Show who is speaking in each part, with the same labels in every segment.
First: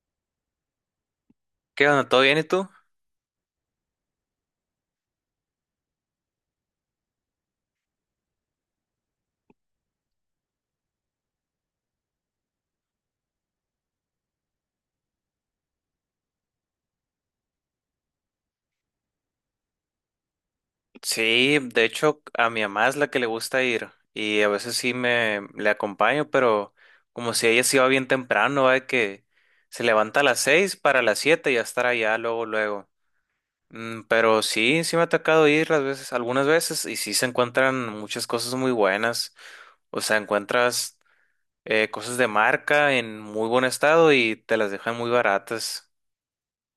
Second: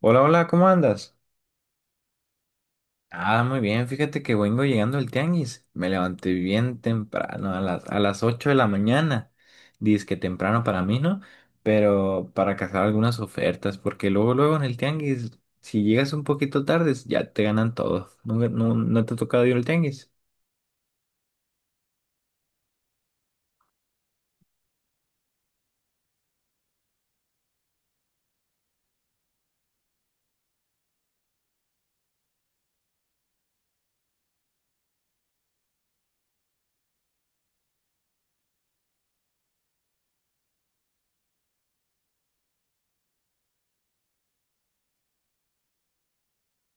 Speaker 1: Hola, hola, ¿cómo andas?
Speaker 2: ¿Qué onda? ¿Todo bien y tú?
Speaker 1: Ah, muy bien, fíjate que vengo llegando al tianguis. Me levanté bien temprano, a las 8 de la mañana. Dice que temprano para mí, ¿no? Pero para cazar algunas ofertas, porque luego, luego en el tianguis, si llegas un poquito tarde, ya te ganan todo. ¿No, no, no te ha tocado ir al tianguis?
Speaker 2: Sí, de hecho a mi mamá es la que le gusta ir y a veces sí me le acompaño, pero como si ella se iba bien temprano, ¿va? De que se levanta a las seis para las siete y ya estar allá luego, luego. Pero sí, sí me ha tocado ir las veces, algunas veces y sí se encuentran muchas cosas muy buenas. O sea, encuentras cosas de marca en muy buen estado y te las dejan muy baratas.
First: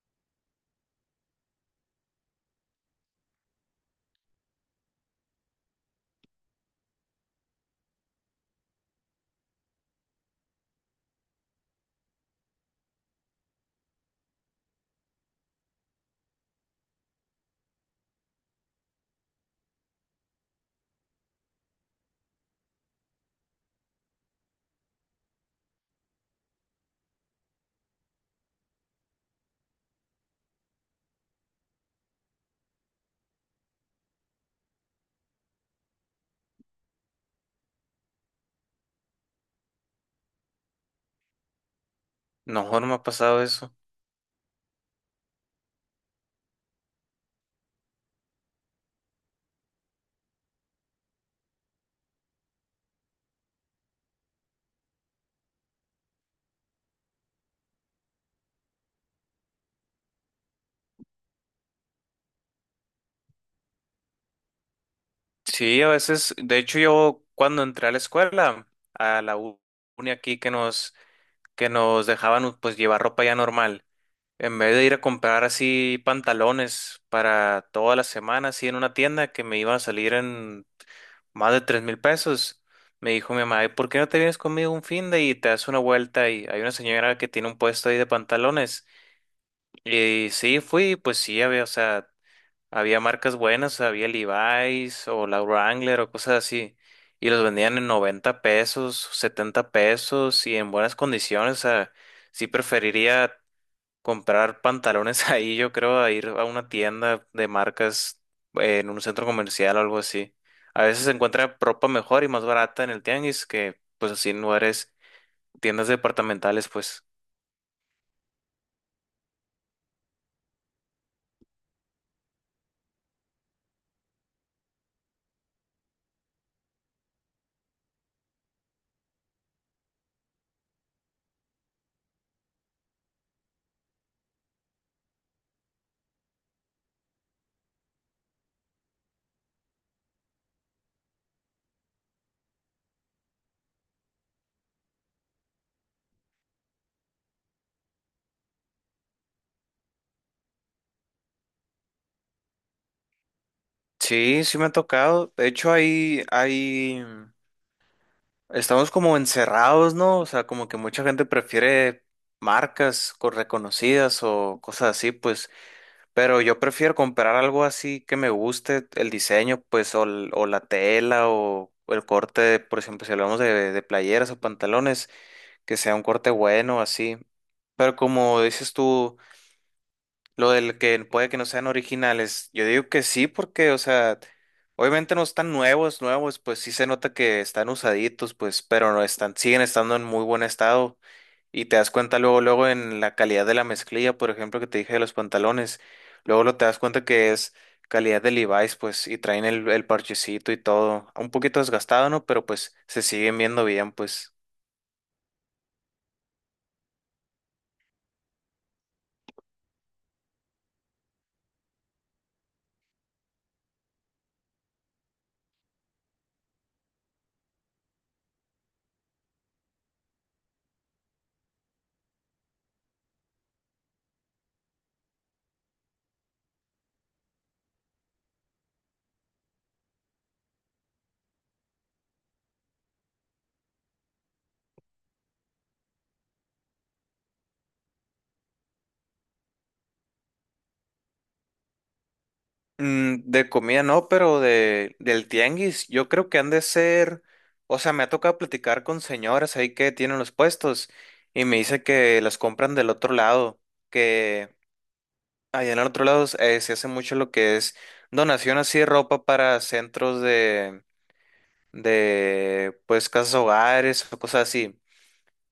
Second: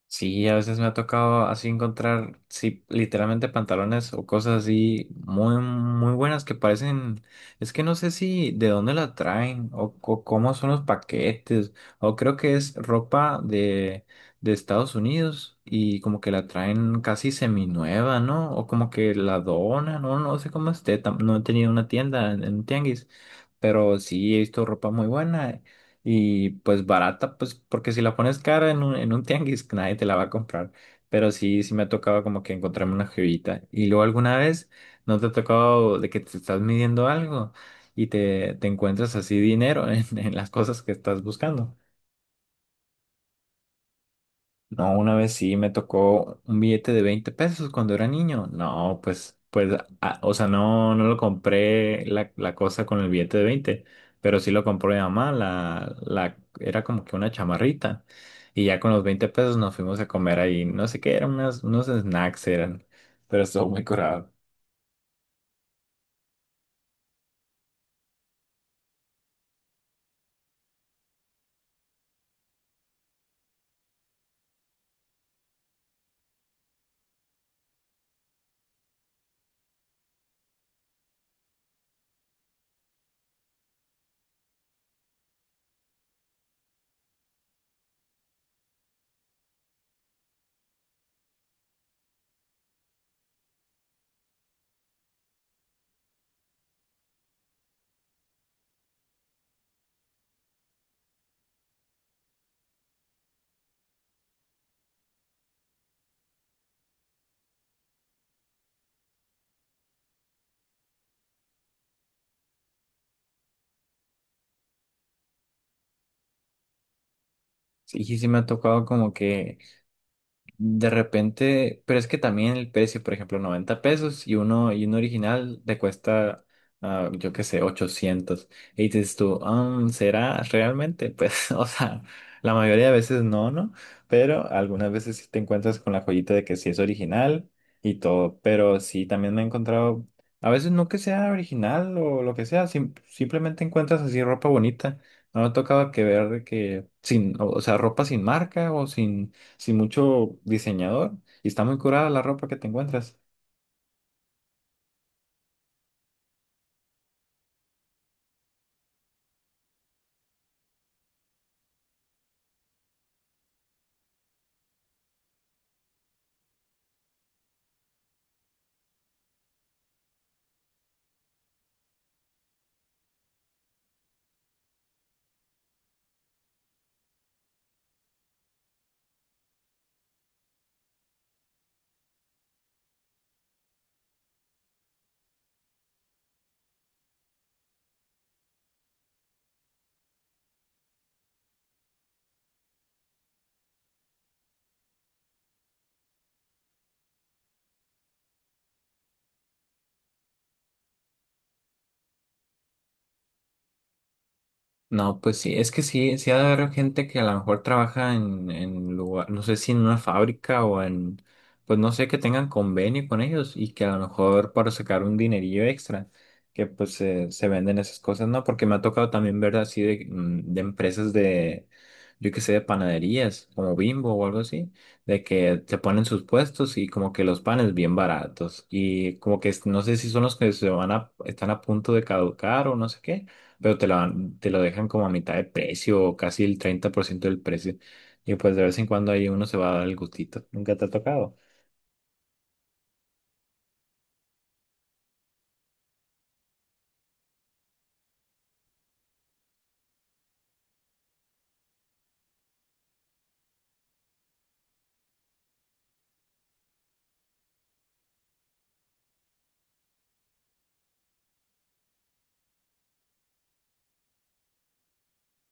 Speaker 1: Sí, a veces me ha tocado así encontrar, sí, literalmente pantalones o cosas así muy, muy buenas que parecen, es que no sé si de dónde la traen o cómo son los paquetes, o creo que es ropa de Estados Unidos y como que la traen casi seminueva, ¿no? O como que la donan, no, no sé cómo esté, no he tenido una tienda en un tianguis, pero sí he visto ropa muy buena y pues barata, pues porque si la pones cara en un tianguis, nadie te la va a comprar. Pero sí, sí me ha tocado como que encontrarme una jevita. Y luego alguna vez, ¿no te ha tocado de que te estás midiendo algo y te encuentras así dinero en las cosas que estás buscando?
Speaker 2: No, no me ha pasado eso.
Speaker 1: No, una vez sí me tocó un billete de 20 pesos cuando era niño. No, pues, ah, o sea, no, no lo compré la cosa con el billete de 20, pero sí lo compró mi mamá, la era como que una chamarrita. Y ya con los 20 pesos nos fuimos a comer ahí, no sé qué, eran unos snacks eran, pero estuvo muy curado.
Speaker 2: Sí, a veces, de hecho yo cuando entré a la escuela, a la uni aquí que nos dejaban pues llevar ropa ya normal, en vez de ir a comprar así pantalones para toda la semana, así en una tienda que me iban a salir en más de 3,000 pesos. Me dijo mi mamá, "Ay, ¿por qué no te vienes conmigo un fin de y te das una vuelta? Y hay una señora que tiene un puesto ahí de pantalones". Y sí, fui, pues sí, había, o sea, había marcas buenas, había Levi's o la Wrangler o cosas así. Y los vendían en 90 pesos, 70 pesos y en buenas condiciones. O sea, sí preferiría comprar pantalones ahí, yo creo, a ir a una tienda de marcas en un centro comercial o algo así. A veces se encuentra ropa mejor y más barata en el tianguis que pues así en lugares, tiendas departamentales, pues.
Speaker 1: Sí, sí sí me ha tocado como que de repente, pero es que también el precio, por ejemplo, 90 pesos y uno original te cuesta, ah, yo qué sé, 800. Y dices tú, "Ah, ¿será realmente? Pues, o sea, la mayoría de veces no, ¿no? Pero algunas veces sí te encuentras con la joyita de que sí es original y todo. Pero sí, también me he encontrado, a veces no que sea original o lo que sea, simplemente encuentras así ropa bonita. No me ha tocado que ver de que sin, o sea, ropa sin marca o sin mucho diseñador y está muy curada la ropa que te encuentras.
Speaker 2: Sí, sí me ha tocado. De hecho, hay estamos como encerrados, ¿no? O sea, como que mucha gente prefiere marcas reconocidas o cosas así, pues, pero yo prefiero comprar algo así que me guste el diseño, pues, o, o la tela o, el corte, por ejemplo, si hablamos de playeras o pantalones, que sea un corte bueno, así. Pero como dices tú, lo del que puede que no sean originales, yo digo que sí, porque, o sea, obviamente no están nuevos, nuevos, pues sí se nota que están usaditos, pues, pero no están, siguen estando en muy buen estado. Y te das cuenta luego, luego en la calidad de la mezclilla, por ejemplo, que te dije de los pantalones, luego lo te das cuenta que es calidad de Levi's, pues, y traen el parchecito y todo, un poquito desgastado, ¿no? Pero pues se siguen viendo bien, pues.
Speaker 1: No, pues sí, es que sí, sí ha de haber gente que a lo mejor trabaja en lugar, no sé si en una fábrica o en, pues no sé, que tengan convenio con ellos y que a lo mejor para sacar un dinerillo extra, que pues se venden esas cosas, ¿no? Porque me ha tocado también ver así de, de empresas de, yo qué sé, de panaderías, como Bimbo o algo así, de que te ponen sus puestos y como que los panes bien baratos y como que no sé si son los que se van a, están a punto de caducar o no sé qué, pero te lo, te lo dejan como a mitad de precio o casi el 30% del precio. Y pues de vez en cuando ahí uno se va a dar el gustito. Nunca te ha tocado.
Speaker 2: De comida no, pero del tianguis, yo creo que han de ser, o sea, me ha tocado platicar con señoras ahí que tienen los puestos y me dice que las compran del otro lado, que allá en el otro lado se hace mucho lo que es donación así de ropa para centros de, pues, casas hogares o cosas así.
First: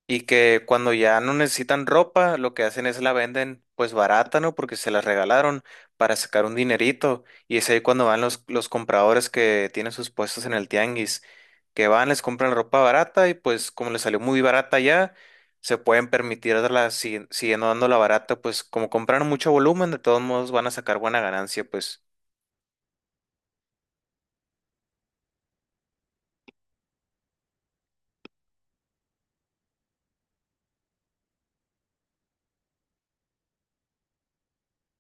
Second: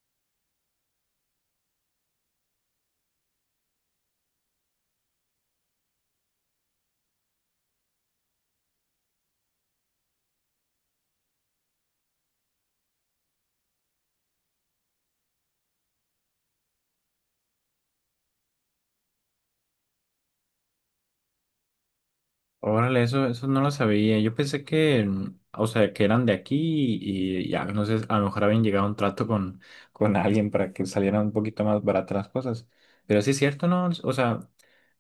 Speaker 2: Y que cuando ya no necesitan ropa, lo que hacen es la venden pues barata, ¿no? Porque se la regalaron para sacar un dinerito. Y es ahí cuando van los compradores que tienen sus puestos en el tianguis, que van, les compran ropa barata y pues como les salió muy barata ya, se pueden permitir darla siguiendo dándola barata, pues como compraron mucho volumen, de todos modos van a sacar buena ganancia, pues.
Speaker 1: Órale, eso no lo sabía. Yo pensé que, o sea, que eran de aquí y ya, no sé, a lo mejor habían llegado a un trato con alguien para que salieran un poquito más baratas las cosas. Pero sí es cierto, ¿no? O sea,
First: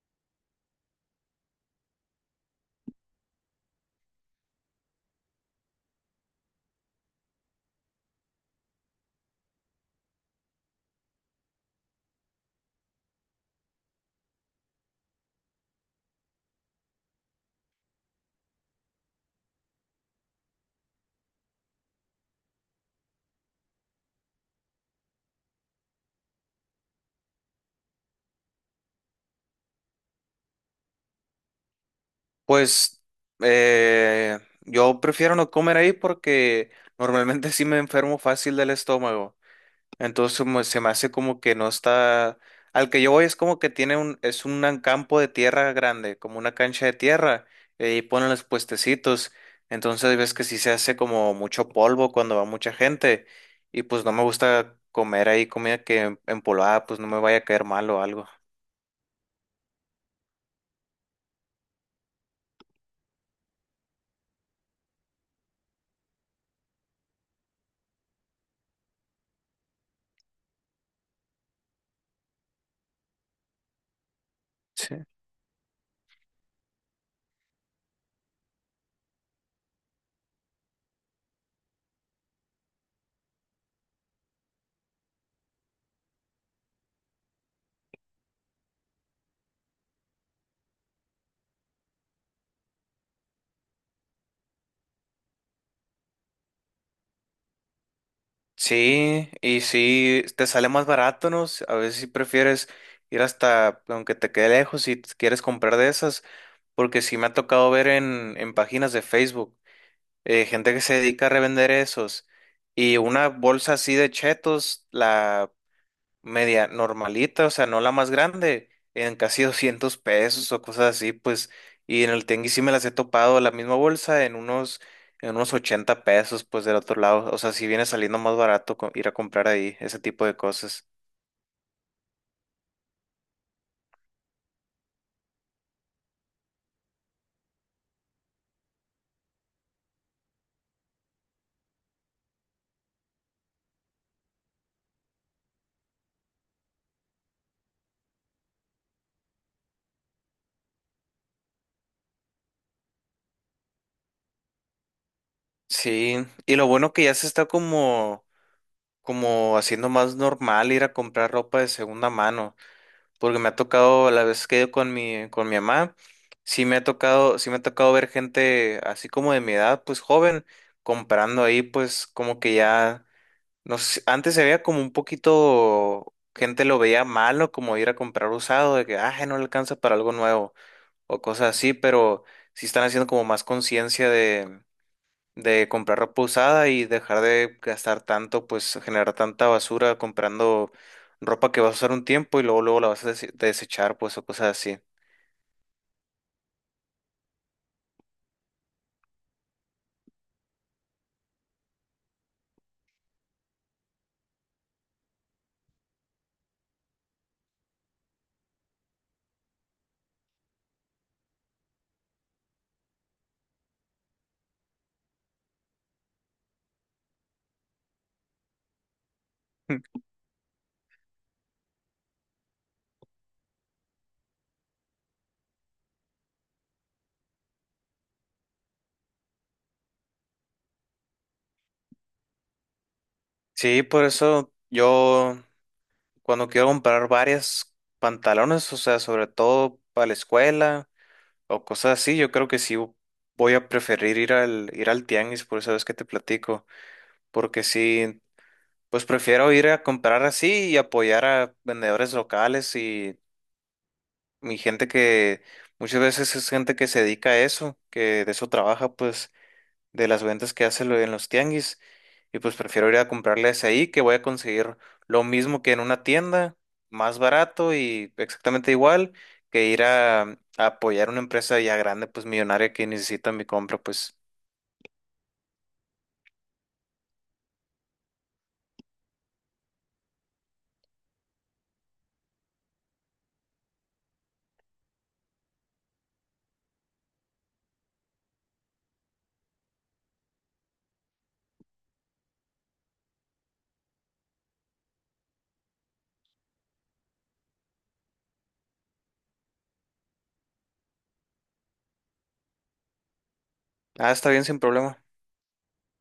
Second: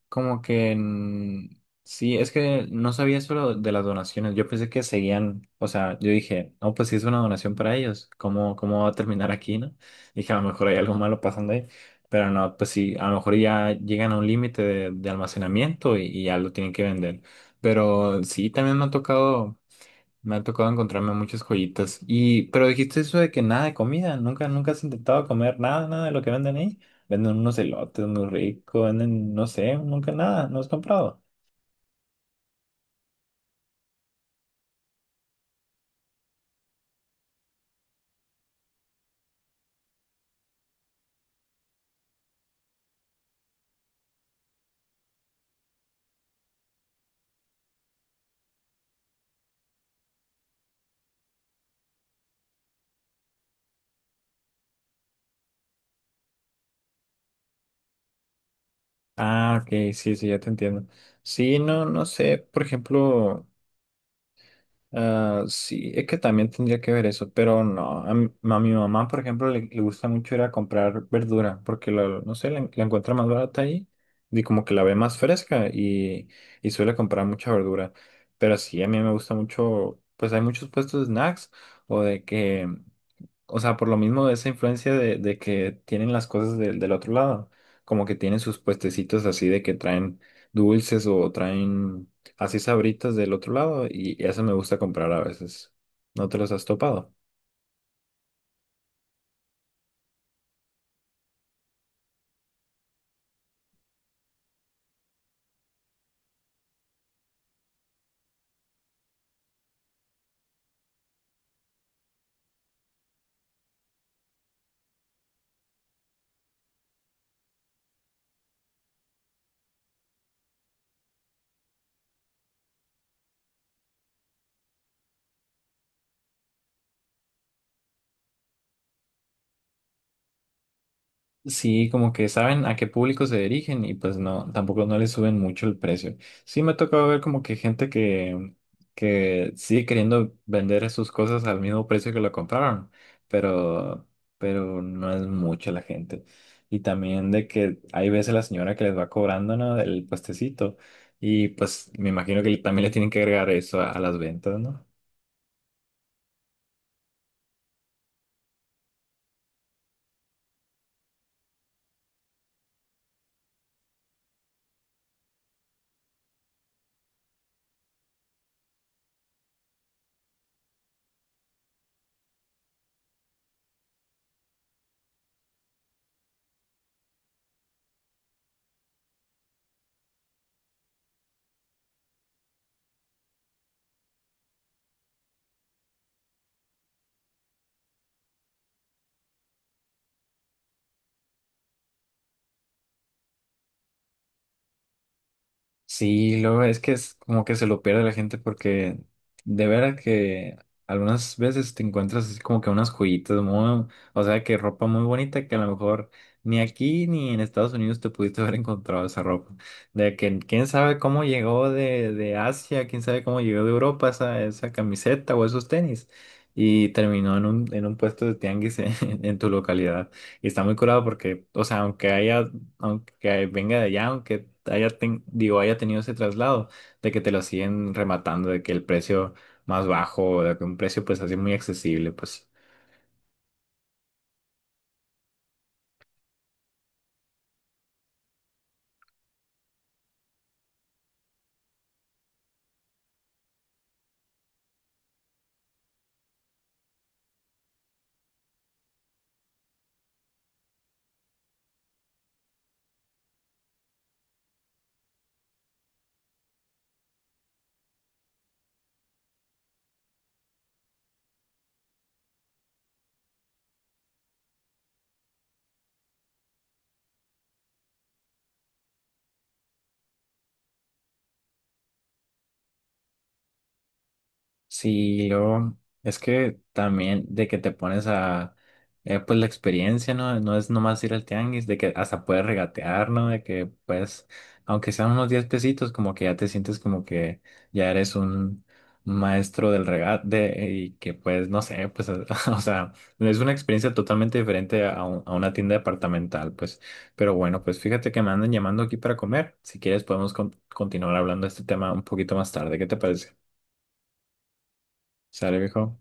Speaker 1: como que sí, es que no sabía eso de las donaciones. Yo pensé que seguían, o sea, yo dije, no, pues si es una donación para ellos, ¿cómo, cómo va a terminar aquí, no? Dije, a lo mejor hay algo malo pasando ahí, pero no, pues sí, a lo mejor ya llegan a un límite de almacenamiento y ya lo tienen que vender. Pero sí, también me ha tocado. Me ha tocado encontrarme muchas joyitas. Y, pero dijiste eso de que nada de comida, nunca, nunca has intentado comer nada, nada de lo que venden ahí. Venden unos elotes muy ricos, venden, no sé, nunca nada, no has comprado.
Speaker 2: Pues yo prefiero no comer ahí porque normalmente sí me enfermo fácil del estómago. Entonces como se me hace como que no está. Al que yo voy es como que tiene un, es un campo de tierra grande, como una cancha de tierra, y ponen los puestecitos. Entonces ves que sí se hace como mucho polvo cuando va mucha gente. Y pues no me gusta comer ahí comida que empolvada, pues no me vaya a caer mal o algo.
Speaker 1: Ah, ok, sí, sí, ya te entiendo. Sí, no, no sé, por ejemplo. Ah, sí, es que también tendría que ver eso, pero no. A mi mamá, por ejemplo, le gusta mucho ir a comprar verdura porque no sé, la encuentra más barata ahí y como que la ve
Speaker 2: Sí.
Speaker 1: más fresca y suele comprar mucha verdura. Pero sí, a mí me gusta mucho, pues hay muchos puestos de snacks o de que o sea, por lo mismo de esa influencia de que tienen las cosas del del otro lado, como que tienen sus puestecitos así de que traen dulces o traen así sabritas del otro lado y eso me gusta comprar a veces. ¿No te los has topado?
Speaker 2: Sí, y sí, te sale más barato, ¿no? A veces si prefieres ir hasta, aunque te quede lejos, si quieres comprar de esas, porque sí me ha tocado ver en, páginas de Facebook gente que se dedica a revender esos. Y una bolsa así de chetos, la media normalita, o sea, no la más grande, en casi 200 pesos o cosas así, pues. Y en el tianguis sí me las he topado, la misma bolsa, en unos, 80 pesos, pues del otro lado. O sea, sí viene saliendo más barato ir a comprar ahí ese tipo de cosas.
Speaker 1: Sí, como que saben a qué público se dirigen y pues no, tampoco no le suben mucho el precio. Sí, me ha tocado ver como que gente que sigue queriendo vender sus cosas al mismo precio que lo compraron, pero, pero no es mucha la gente. Y también de que hay veces la señora que les va cobrando, ¿no? El puestecito. Y pues me imagino que también le tienen que agregar eso a las ventas, ¿no?
Speaker 2: Sí, y lo bueno que ya se está como, como haciendo más normal ir a comprar ropa de segunda mano, porque me ha tocado, la vez que he ido con mi mamá, sí me ha tocado, ver gente así como de mi edad, pues joven, comprando ahí, pues como que ya, no sé, antes se veía como un poquito, gente lo veía malo, como ir a comprar usado, de que, ah, no le alcanza para algo nuevo, o cosas así, pero sí están haciendo como más conciencia de comprar ropa usada y dejar de gastar tanto, pues generar tanta basura comprando ropa que vas a usar un tiempo y luego luego la vas a desechar, pues o cosas así.
Speaker 1: Sí, luego es que es como que se lo pierde la gente porque de veras que algunas veces te encuentras así como que unas joyitas muy, o sea, que ropa muy bonita que a lo mejor ni aquí ni en Estados Unidos te pudiste haber encontrado esa ropa. De que quién sabe cómo llegó de Asia, quién sabe cómo llegó de Europa esa, esa camiseta o esos tenis. Y terminó en un puesto de tianguis en, en tu localidad. Y está muy curado porque, o sea, aunque haya aunque venga de allá, aunque haya, digo, haya tenido ese traslado, de que te lo siguen rematando, de que el precio más bajo, de que un precio pues así muy accesible, pues.
Speaker 2: Sí, por eso yo cuando quiero comprar varias pantalones, o sea, sobre todo para la escuela o cosas así, yo creo que sí voy a preferir ir al tianguis, por eso es que te platico, porque sí, pues prefiero ir a comprar así y apoyar a vendedores locales. Mi gente que muchas veces es gente que se dedica a eso, que de eso trabaja, pues, de las ventas que hace en los tianguis. Y pues prefiero ir a comprarles ahí, que voy a conseguir lo mismo que en una tienda, más barato y exactamente igual, que ir a, apoyar una empresa ya grande, pues millonaria que necesita mi compra, pues.
Speaker 1: Sí, yo, es que también de que te pones a, pues la experiencia, ¿no? No es nomás ir al tianguis, de que hasta puedes regatear, ¿no? De que pues, aunque sean unos 10 pesitos, como que ya te sientes como que ya eres un maestro del regate y que pues, no sé, pues, o sea, es una experiencia totalmente diferente a, a una tienda departamental, pues. Pero bueno, pues fíjate que me andan llamando aquí para comer. Si quieres podemos continuar hablando de este tema un poquito más tarde. ¿Qué te parece?
Speaker 2: Ah, está bien, sin problema.
Speaker 1: ¿Sale, viejo?